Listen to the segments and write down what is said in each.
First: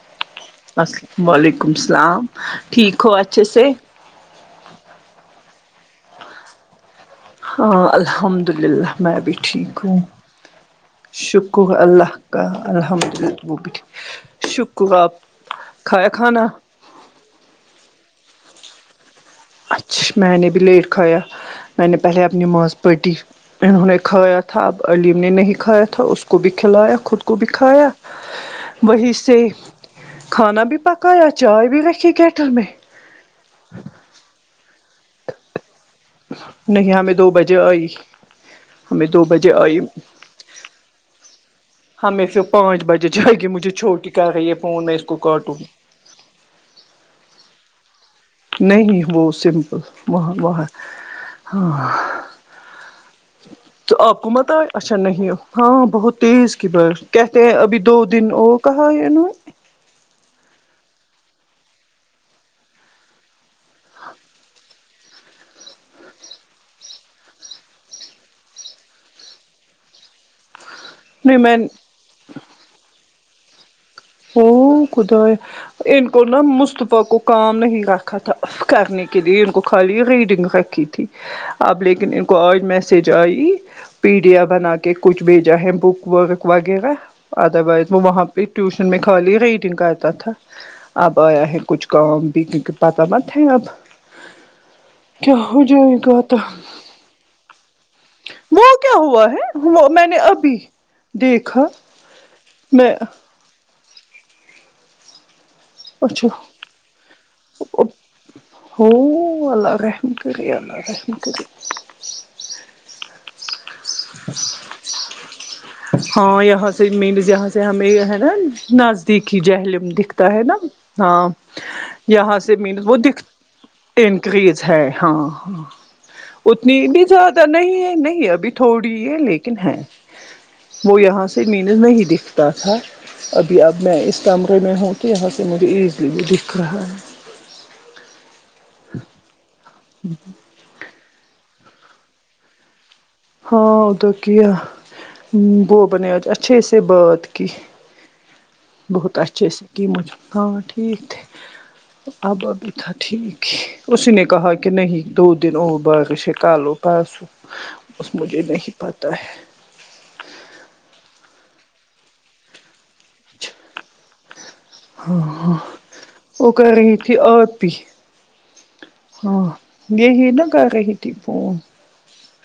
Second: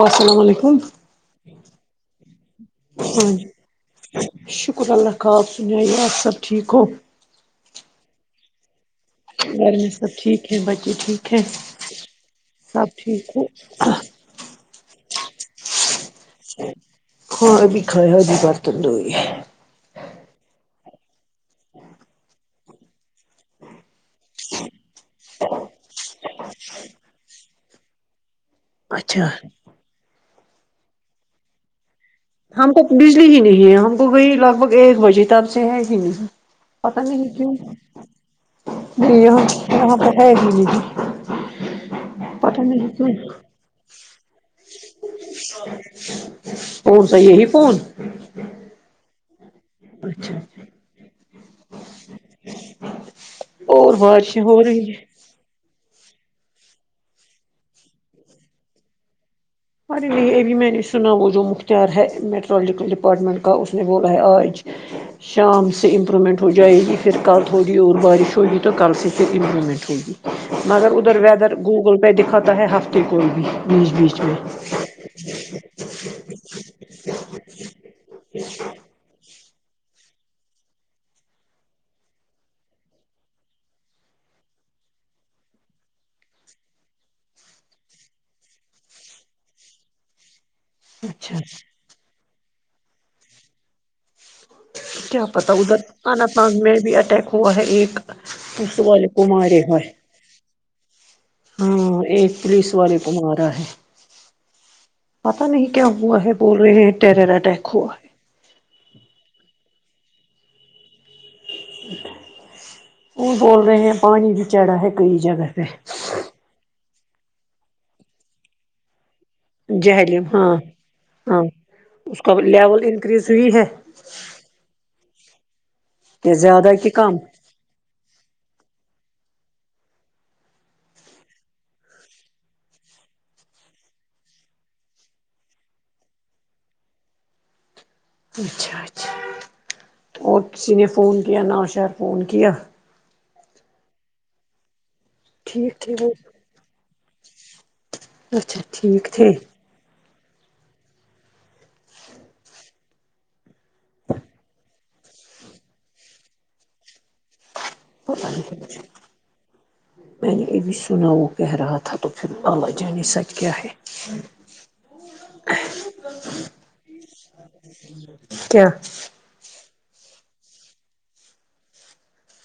السلام علیکم وعلیکم اللام ٹھیک ہو ہاں جی اچھے سے شکر اللہ خا آاب سن یہ آپ سب ٹھیک ہو ہاں الحمد للہ میں بھی گھر ٹھیک میں ہوں سب ٹھیک ہے بچے ٹھیک ہیں شکر اللہ کا سب الحمد ٹھیک ہے للہ وہ بھی ٹھیک شکر آپ کھایا کھانا ہاں بھی کھا ہو بھی برتن دوئی ہے [unintelligible] اچھا میں نے بھی لیٹ کھایا میں نے پہلے اپنی نماز پٹی انہوں نے کھایا تھا اب علیم نے نہیں کھایا تھا اس کو بھی کھلایا خود کو بھی کھایا وہی اچھا سے کھانا بھی پکایا چائے بھی رکھی گ ہم تو بجلی ہی نہیں ہے ہم کو وہی لگ بھگ ایک بجے تب سے ہے ہی نہیں پت ہمیں نہیں دو کیوں بجے آئی ہمیں ج دو بجے آئی وہاں پ ہے گ ددی [inaudible] ہمیں پھر پانچ بجے جائے گی مجھے چھوٹی کر رہی یہ فون میں اس کو کاٹوں فون صحی ہے ہی فون [inaudible] نہیں وہ سمپل ب اچھا وہر ہاں [inaudible] اور تو آپ کو بارشیں مت ہے ہو رہی اچھا نہیں ہو ہاں بہت تیز کی برف کہتے ہیں ابھی دو دن وہ کہا انہوں ارے نہیں ابھی میں نے سنا وہ جو مختیار ہے میٹرالوجیکل ڈپارٹمنٹ کا اس نے بولا ہے آج شام سے امپرومنٹ ہو جائے گی پھر کل تھوڑی اور بارش ہوگی تو کل سے پھر امپرومنٹ ہوگی مگر ادھر نہیں ویدر میں گوگل پہ دکھاتا ہے ہفتے کو بھی بیچ بیچ میں [inaudible] ان کو نا مصطفی کو کام نہیں رکھا تھا کرنے کے لیے ان کو خالی ریڈنگ رکھی تھی اب لیکن ان کو آج میسج آئی پی ڈیاف بنا کے کچھ بھی جائے بک وک وغیرہ ادر وائز وہ وہاں پہ ٹیوشن ان میں خالی ریڈنگ آتا تھا اب اچھا آیا ہے کچھ کا بی کی پتہ پ خیاپ کیا پتا ادھر کان گا تو پانگ میں بھی اٹیک ہوا ہے ایک اس وہ س کیا والے ک ہوا ہے مارے ہو وہ ابھی دیکھا ہاں ایک پولیس میں والے کو مارا ہے پتا نہیں کیا ہوا اچھا ہے بول رہے ہیں ٹیرر اٹیک ہوا ہے ہو اللہ رحم کری اللہ رحم کری وہ بول رہے ہیں پانی بھی چڑھا ہے کئی جگہ پہ ہاں یہاں سے مینز یہاں سے ہمیں ہے نا نز تھی جہلم جہلیم دکھتا ہے ہاں نا ہاں اس کا یہاں سے مین لیول وہ دکھ انکریز ہوئی ہے انکریز ہے ہاں ہاں یا زیادہ اتنی کہ بھی کم زیادہ نہیں ہے نہیں ابھی تھوڑی ہے لیکن ہے وہ یہاں سے مینز نہیں دکھتا تھا ابھی اب میں اس کمرے میں ہوں تو یہاں سے مجھے ایزلی وہ دکھ رہا ہے اچھا اچھا اور کسی نے فون کیا نام شہر فون کیا ہاں ا تو کیا ہے ٹھیک تھے گوبر وہ نے آج اچھے سے بات کی اچھا ٹھیک بہت تھے اچھے سے مجب ہاں ٹھیک ت اب آب تھا ٹھیک اس نے کہا کہ نہیں دو دن ہو باغشے کالو پاسو میں نے یہ بھی سنا وہ کہہ رہا تھا تو شھر اللہ جانی ست کیا ہے ہاں ہ وہ کر رہی تھی آپ بھی کیا ہاں یہ ہی نہا گ رہ ہی تھی فون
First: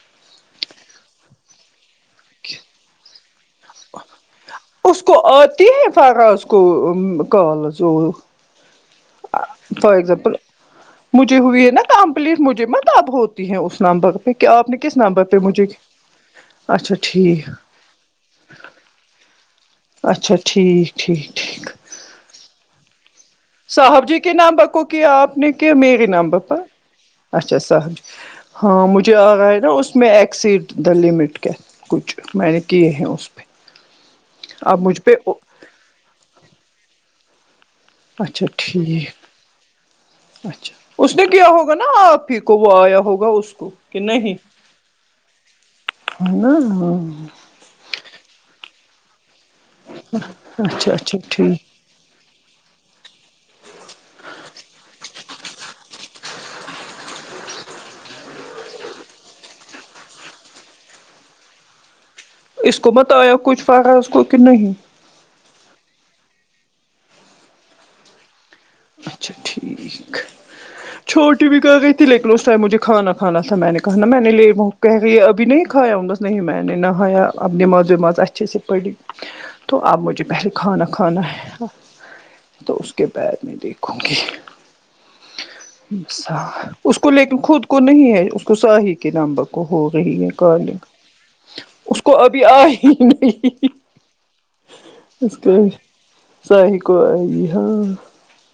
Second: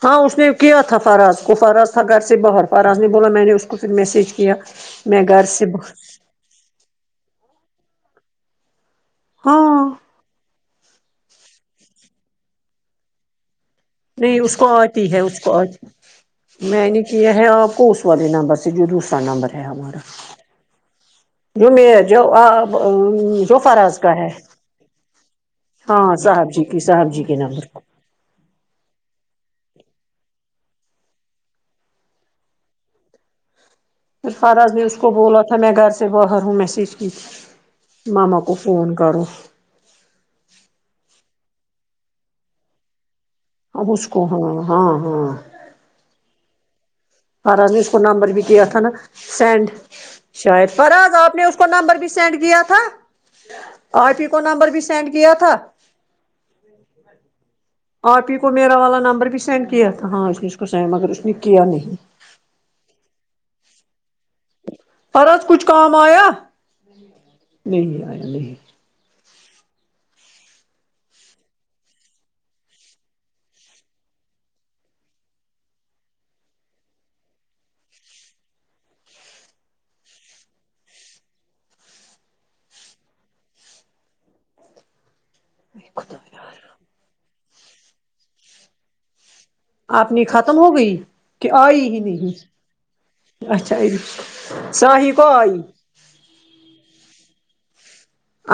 ہاں اس نے کیا تھا فراز کو فراز تھا گھر سے باہر فراز نہیں بولا میں نے اس کو پھر میسج کیا اس کو میں گھر آتی سے ب ہے فراز کو کال ور ہاں فار اگزامپل مجھے ہوئی نا کمپلیٹ مجھے م دب ہو ہیں اس نمبر پہ نہیں کہ اس کو آپ نے کس آتی ہے نمبر پہ اس کو مجھے آتی میں اچھا نے کیا ہے ٹھیک آپ کو اس والے نمبر سے جو دوسا نمبر اچھا ٹھیک ٹھیکٹھیک جوم جو آ صاحب جی کے نامبر کو کیا آپ نے کیا میرے ہاں نامبر صاحب پر جی کی صاحب جی کے اچھا نمبر کو صاحب جی ہاں مجھے آ رہا ہے نا اسس میں ایک سٹ دا لمٹ کیا کچھ میں نے کیے ہیں اس پہ پھر فرض اب نے اس مجھ کو پہ بولا تھا میں گھر سے باہر ہوں میسیج کی تھی ماما اچھا کو فون کرو ٹھیک اچھا اس نے کیا ہوگا نا آپ ہی کو وہ آیا ہوگا اب کہ اس نہیں کو ہی ہاں ہاں ہاں ہے نا فر آض نے اس کو نمبر بھی کیا تھا نا سینڈ شاید فر اچھا آض اچھا آپ نے اس ٹھیک کو نمبر بھی سینڈ کیا تھا آر پی کو نمبر بھی سینڈ کیا تھا ھم آرپ ہی کو میرا والا نمبر بھی سینڈ کیا تھا ہاں اس نے اس کو سینڈ مگر اس نے کیا نہیں اس کو بت آیا کچھ فقہ اس کو کہ نہیں پر ا کچھ کام آیا نہیں آیا نہیں اچھا ٹھیک چھوٹی بھی کہ گئی تھی لیکن اس ٹائم مجھے کھانا کھانا تھا میں نے کہا نا میں نے لے بہ کہ کے یہ ابھی نہیں کھایا انس نہیں میں نے نہایا اب نماز وماز اچھے سے پڑھی تو اب مجھے پہلے کھانا کھانا ہے تو اس کے بعد میں دیکھوں گی خدا یار اس کو لیکن خود کو نہیں ہے اس کو شاہی کے نامب ہو آپ نے رہی ہے ختم ہو کالنگ گئی کہ آئی ہی اس کو نہیں ابھی آ ہی نہیں اچھا ساہی کو اس آئی ساہ کو آئی ہاں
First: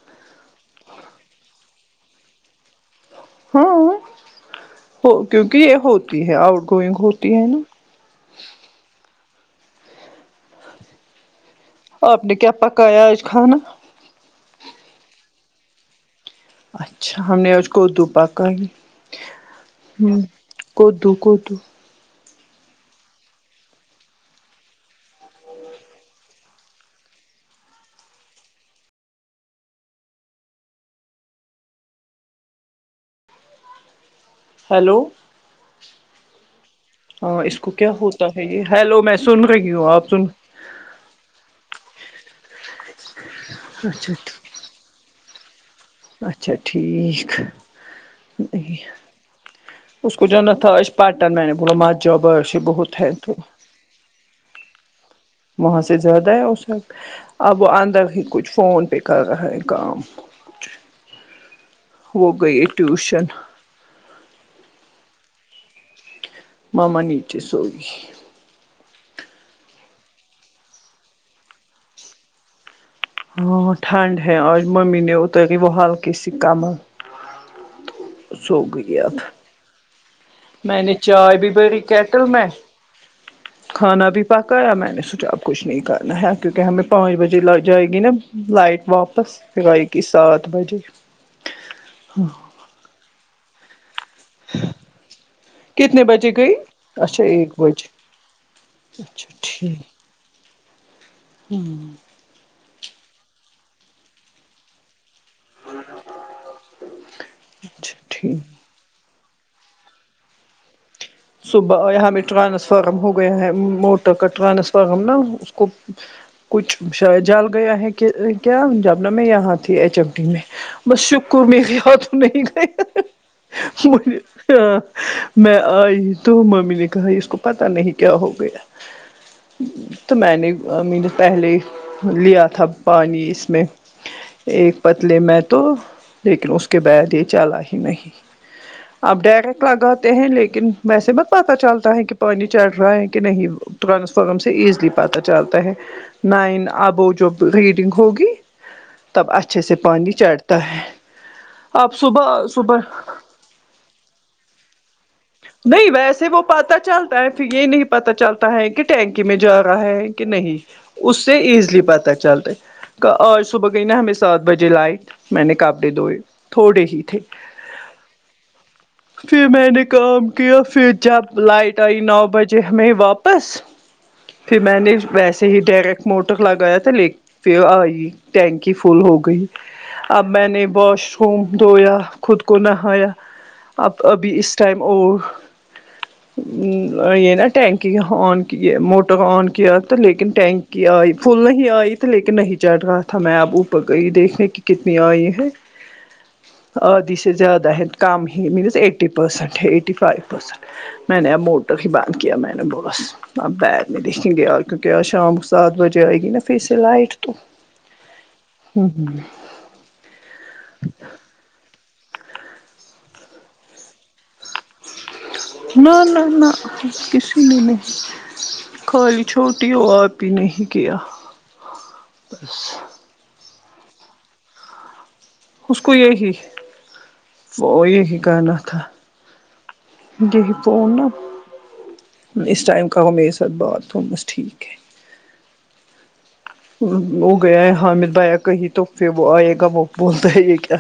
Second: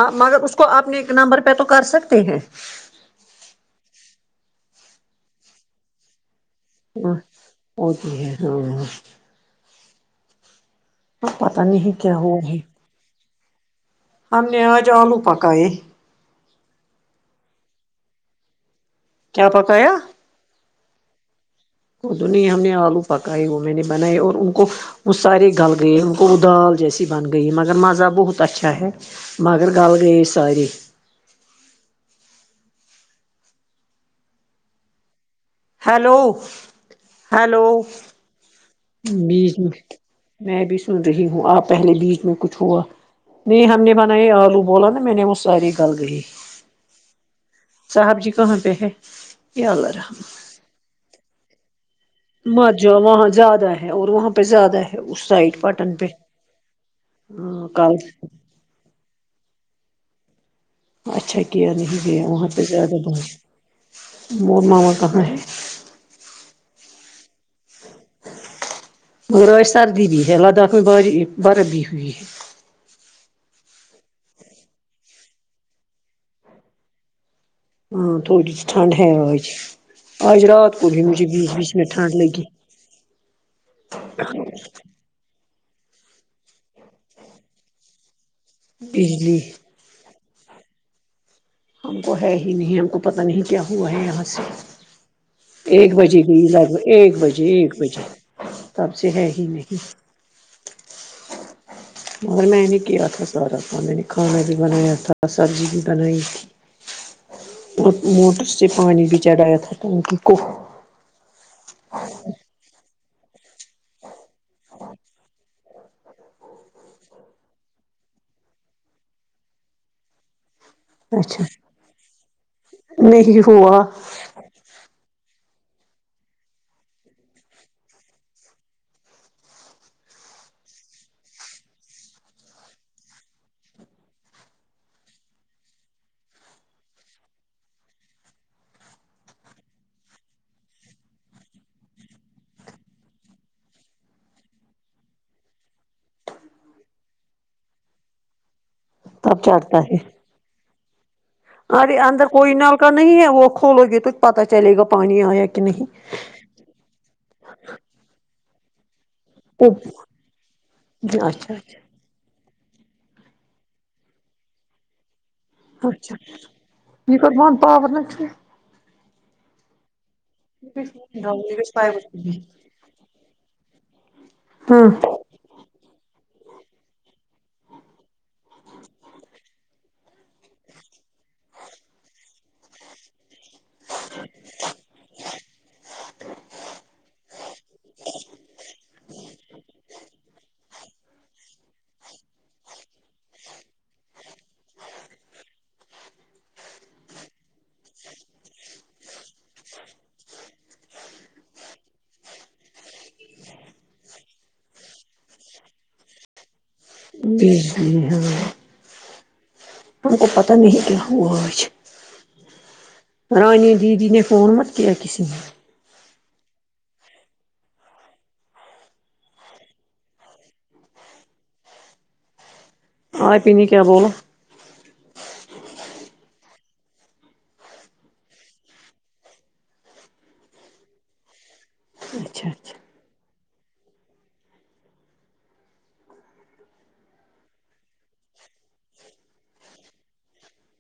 آپ مگر اس کو اپنے ایک نمبر پہ تو کر سکتے ہیں ہاں کیونکہ یہ ہوتی ہے آؤٹ گوئنگ ہ ہوتی ہے نا وہ تو ہے ہاں ہاں پتا نہیں کیا ہوا ہے قیاچ خانہ ہم نے آج آلو پکا ہے اچھا ہم نے آج کو اردو پکا ہی کیا پکا کدو کدو ا تو نہیں ہم نے آلو پکائے وہ میں نے بنائے اور ان کو وہ سارے گل گئے ان کو وہ دال جیسی بن گئی مگر مزہ بہت اچھا ہے مگر غل گ ساریاری ہیلو ہیلو ہلو تو ہےگ ہیلو میں سن بیس رہی میں ہوں آپ سن میں بھی سن رہی ہوں آپ پہلے بیچ میں کچھ ہوا نہیں ہم نے اچھا بناائے آلو بولا نا میں نے وہ ساری اچھا ٹھیک صاحب جی کہاں پہ ہے یا اللہ اس کو رحم جو ہے ن تھا اس پاٹن میں نے ب م مج وہاں زیادہ ہے اور وہاں پہ زیادہ ہے سائڈ وہاں سے پٹن پہ زیادہ ہے اس وقت اب وہ ہاں کل اندر ہی کچھ فون پہ کر رہا ہے کام اچھا کیا نہیں گ وہ وہاں پہ گئی زیادہ بہت ٹیوشن مول ما کہاں ہے ممنیٹی سوئیی مغ راش سردی ب ہے ہے لداخ میں ب بر ب ہووی ہے ٹھنڈ ہ آج ممی ن اوتۂ گ وہ ہلکے س کمل ہاں تھوڑی جی ٹھنڈ ہے اب وہ آج رات میں کو نے بھی مجھے چائے بیس بیس بری منٹ ٹھنڈ کیٹل لگ گی میں کھانا بھی پکایا میں نے س کچھ نہیں کرنا ہے کیونکہ ہمیں پانچ بجے جائے گی نا لائٹ واپس بجلی پ آائےی کہ سات بجے ہم کو ہے ہی نہیں ہم کو پتہ نہیں کیا ہوا ہے یہاں سے ایک بجے گ لگ بھگ ایک بجے ایک بجے تب سے ہے اچھا ہی نہیں ہوں مگر میں نے کیا تھا سارا کا میں نے کھانا بھی بنایا تھا سبزی بھی بنائی تھی اور اچھا موٹ ٹھیک سے [inaudible] اس پانی بھی چڑایا تھا ٹنکی کو صبح یہاں پ ٹرانسفارم ہو گیا ہے موٹر کا ٹرانسفارم نا اس کو کچھ جال گیا ہے کہ کیا جابنا میں یہاں تھی ایچ ایم ڈٹی میں بس شکر اچھا میرے ہاتھوں نہیں گئے نہیں ہوا م [inaudible] میں آئی تو ممی نے کہا اس کو پتا نہیں کیا ہو گیا ج [inaudible] تو میں نے م نے پہلے لیا تھا پانی ا میں [unintelligible] ایک پتلے میں تو لیکن اس کے بعد یہ چال ہی نہیں اب ڈائریکٹ لگاتے ہیں لیکن ویسے مت پتاہ چلتا ہے کہ پانی چڑھ رہا ہے کہ نہیں ٹرانسفارم سے ایزلی پت چلتا ہے نائن ابو ج ریڈنگ ہوگی تب اچھے سے چڑھتا ہے پانی چڑھتا ہے ارے آپ اندر صبح کوئی نل صبح کا نہیں ہے وہ کھولو گے تو پتا چلے گا پانی آیا کہ نہیں پتا چلتا ہے پھر یہ نہیں پتا چلتا ہے کہ ٹینکی میں جا او رہا ہے کہ نہیں اس سے اچھا ایزلی اچھا پتا چلتا آج صبح گئی نا ہمیں سات بجے لائٹ میں نے کاپڑے اچھا دوئے تھوڑے ہی یہ تھے کر بند پاور نا چھوی پھر میں نے کا و فو جب لائٹ آے نو بجے ہم واپس پھر میں ہاں نے ویسے سے ہی ڈائریکٹ موٹر لگایا تو لے پ آئی ٹینکی فل ہو گئی اب میں نے واش روم دھویا خود کو نہایا اب ابھی اس ٹائم اور [inaudible] یہ نا ٹینکی آن کیے موٹر آن کیا تو لیکن ٹینکی کہ آئی پل نہیں آئی تھی لیکن نہیں چڑھ رہا تھا میں اپ اوپرئی دیکھنے کہ کتنی آئی ہے ج [inaudible] عادی سے زیادہ ہیںیں کم ہی مینز ایٹی پ پرسنٹ ایٹی فائیو پ پرسنٹ میں نے اب موٹر ہی بند کیا میں نے بس اب بییر میں لکھیں گےار کیونکہ آج شام سات بجے آئے گی نا پی سے لائٹ تو بجلی ہ ہ ان کو پتا نہیں کیا ہوش [unintelligible] رانی دیدی ن فونمت کیا کسی نہ نہ نہ کسی نہیں نہیں [unintelligible] خالی چھوٹی ہو آپ ہی نہیں کیا بس آ پی نہیں کیا بول [unintelligible] اس کو یہی وہ یہی کرنا تھا [unintelligible] یہ فون نا اچھا اسس اچھا ائم کر م ساتھ بات تھس ٹھیک ہے وہ گیا ہے حامد بایا کہیں تو پھر وہ آئے گا وہ بولتا ہے یہ کیا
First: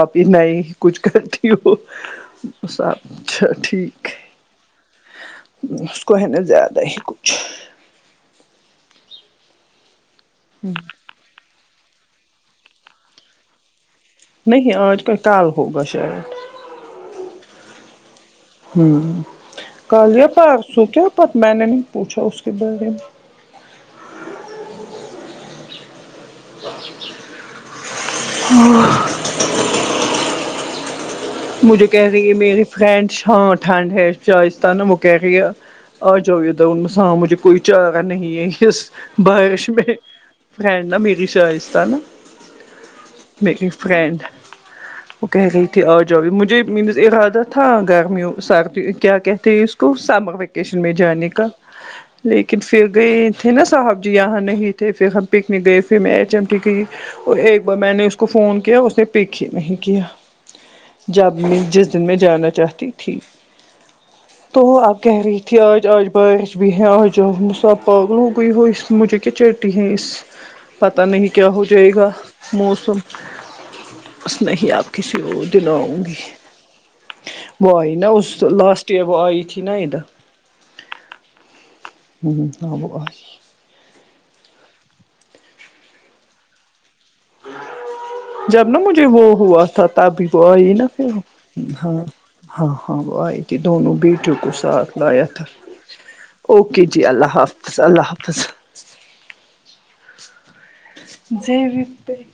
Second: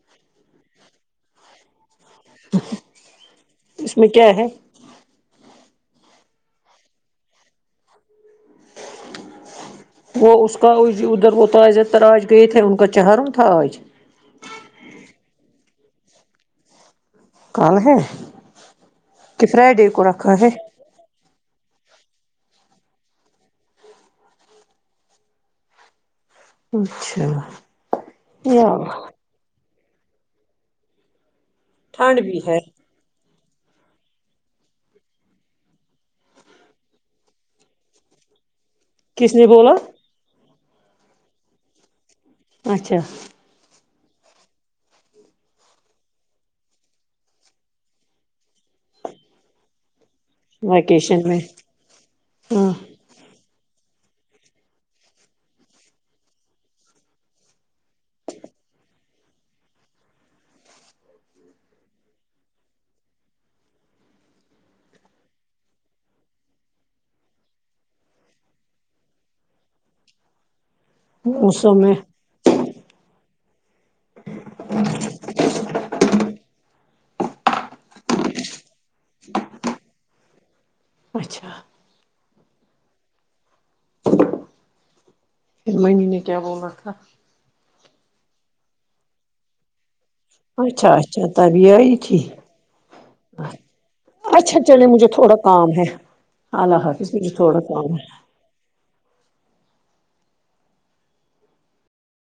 آپ انا ہی کچھ کرتی ہو سبچا اس میں ٹھیک [unintelligible] کیا ہے اس کو ہے نا زیادہ ہی کچھ تو اس کا ادھر ہوتا ادھر اج گئے تھے ان کا چاروں تھا اج نہیں آج کا کال ہوگا شاید کل ہے ہ کہ فرائیڈے کو کالجیا رکھا ہے پرار سو کیا پت میں نے نے پوچھا اس کے بارے میں اچھا مجھے کہہ ٹھنڈ رہی ہے بھی میری فرینڈس ہاں ٹھنڈ ہے جو آہستہ نا وہ کہہ رہی ہے آ جاؤے دا انسان مجھے کوئی چائےگر نہیں ہے اسس کس نے بش بولا میں فڈ نا میری شائستہ نا اچھا میری فرینڈ وہ کہہ رہی تھی اور چ مجھے مینز ارادہ تھا گرمیوں سردی کیا کہتے ہیں اس کو سمر یشن میں جانے کا لیکن ہاں پھر گئے تھے نا صاحب جی یہاں نہیں تھے پھر ہم پکنک گئے پھر میں ای چم ٹی گئی اور ایک بار میں نے اس کو فون کیا اس نے پک ہی نہیں کیا جب میں جس دن میں جانا چاہتی تھی [inaudible] تو اب کہہ رہی تھی آج آج بارش بھی ہے آج مسب پاگل ہو گئی ہو مجھے کی چیٹی ہے اس [inaudible] پتا نہیں کیا ہو موسوں جائے میں گا موسم بس نہیں آپ کسی اور دیں آؤنگی وہ آئی نا اس لاسٹ ایئر وہ آئی تھی نا ادھر اچھا [unintelligible] [inaudible] پھر میںنے کیا بولا تھا جب نا مجھے وہ ہوا تھا تب توئی نا اچھا پھر اچھا تبھی آئی ہاں تھی ہاں ہاں وہ آئی تھی دونوں بیٹیوں کو اچھا چلے ساتھ مجھے لایا تھوڑا تھا کام ہے اوکے جی حافظ اللہ مجھے تھوڑا حافظ کام ہے اللہ حافظ [unintelligible] [inaudible]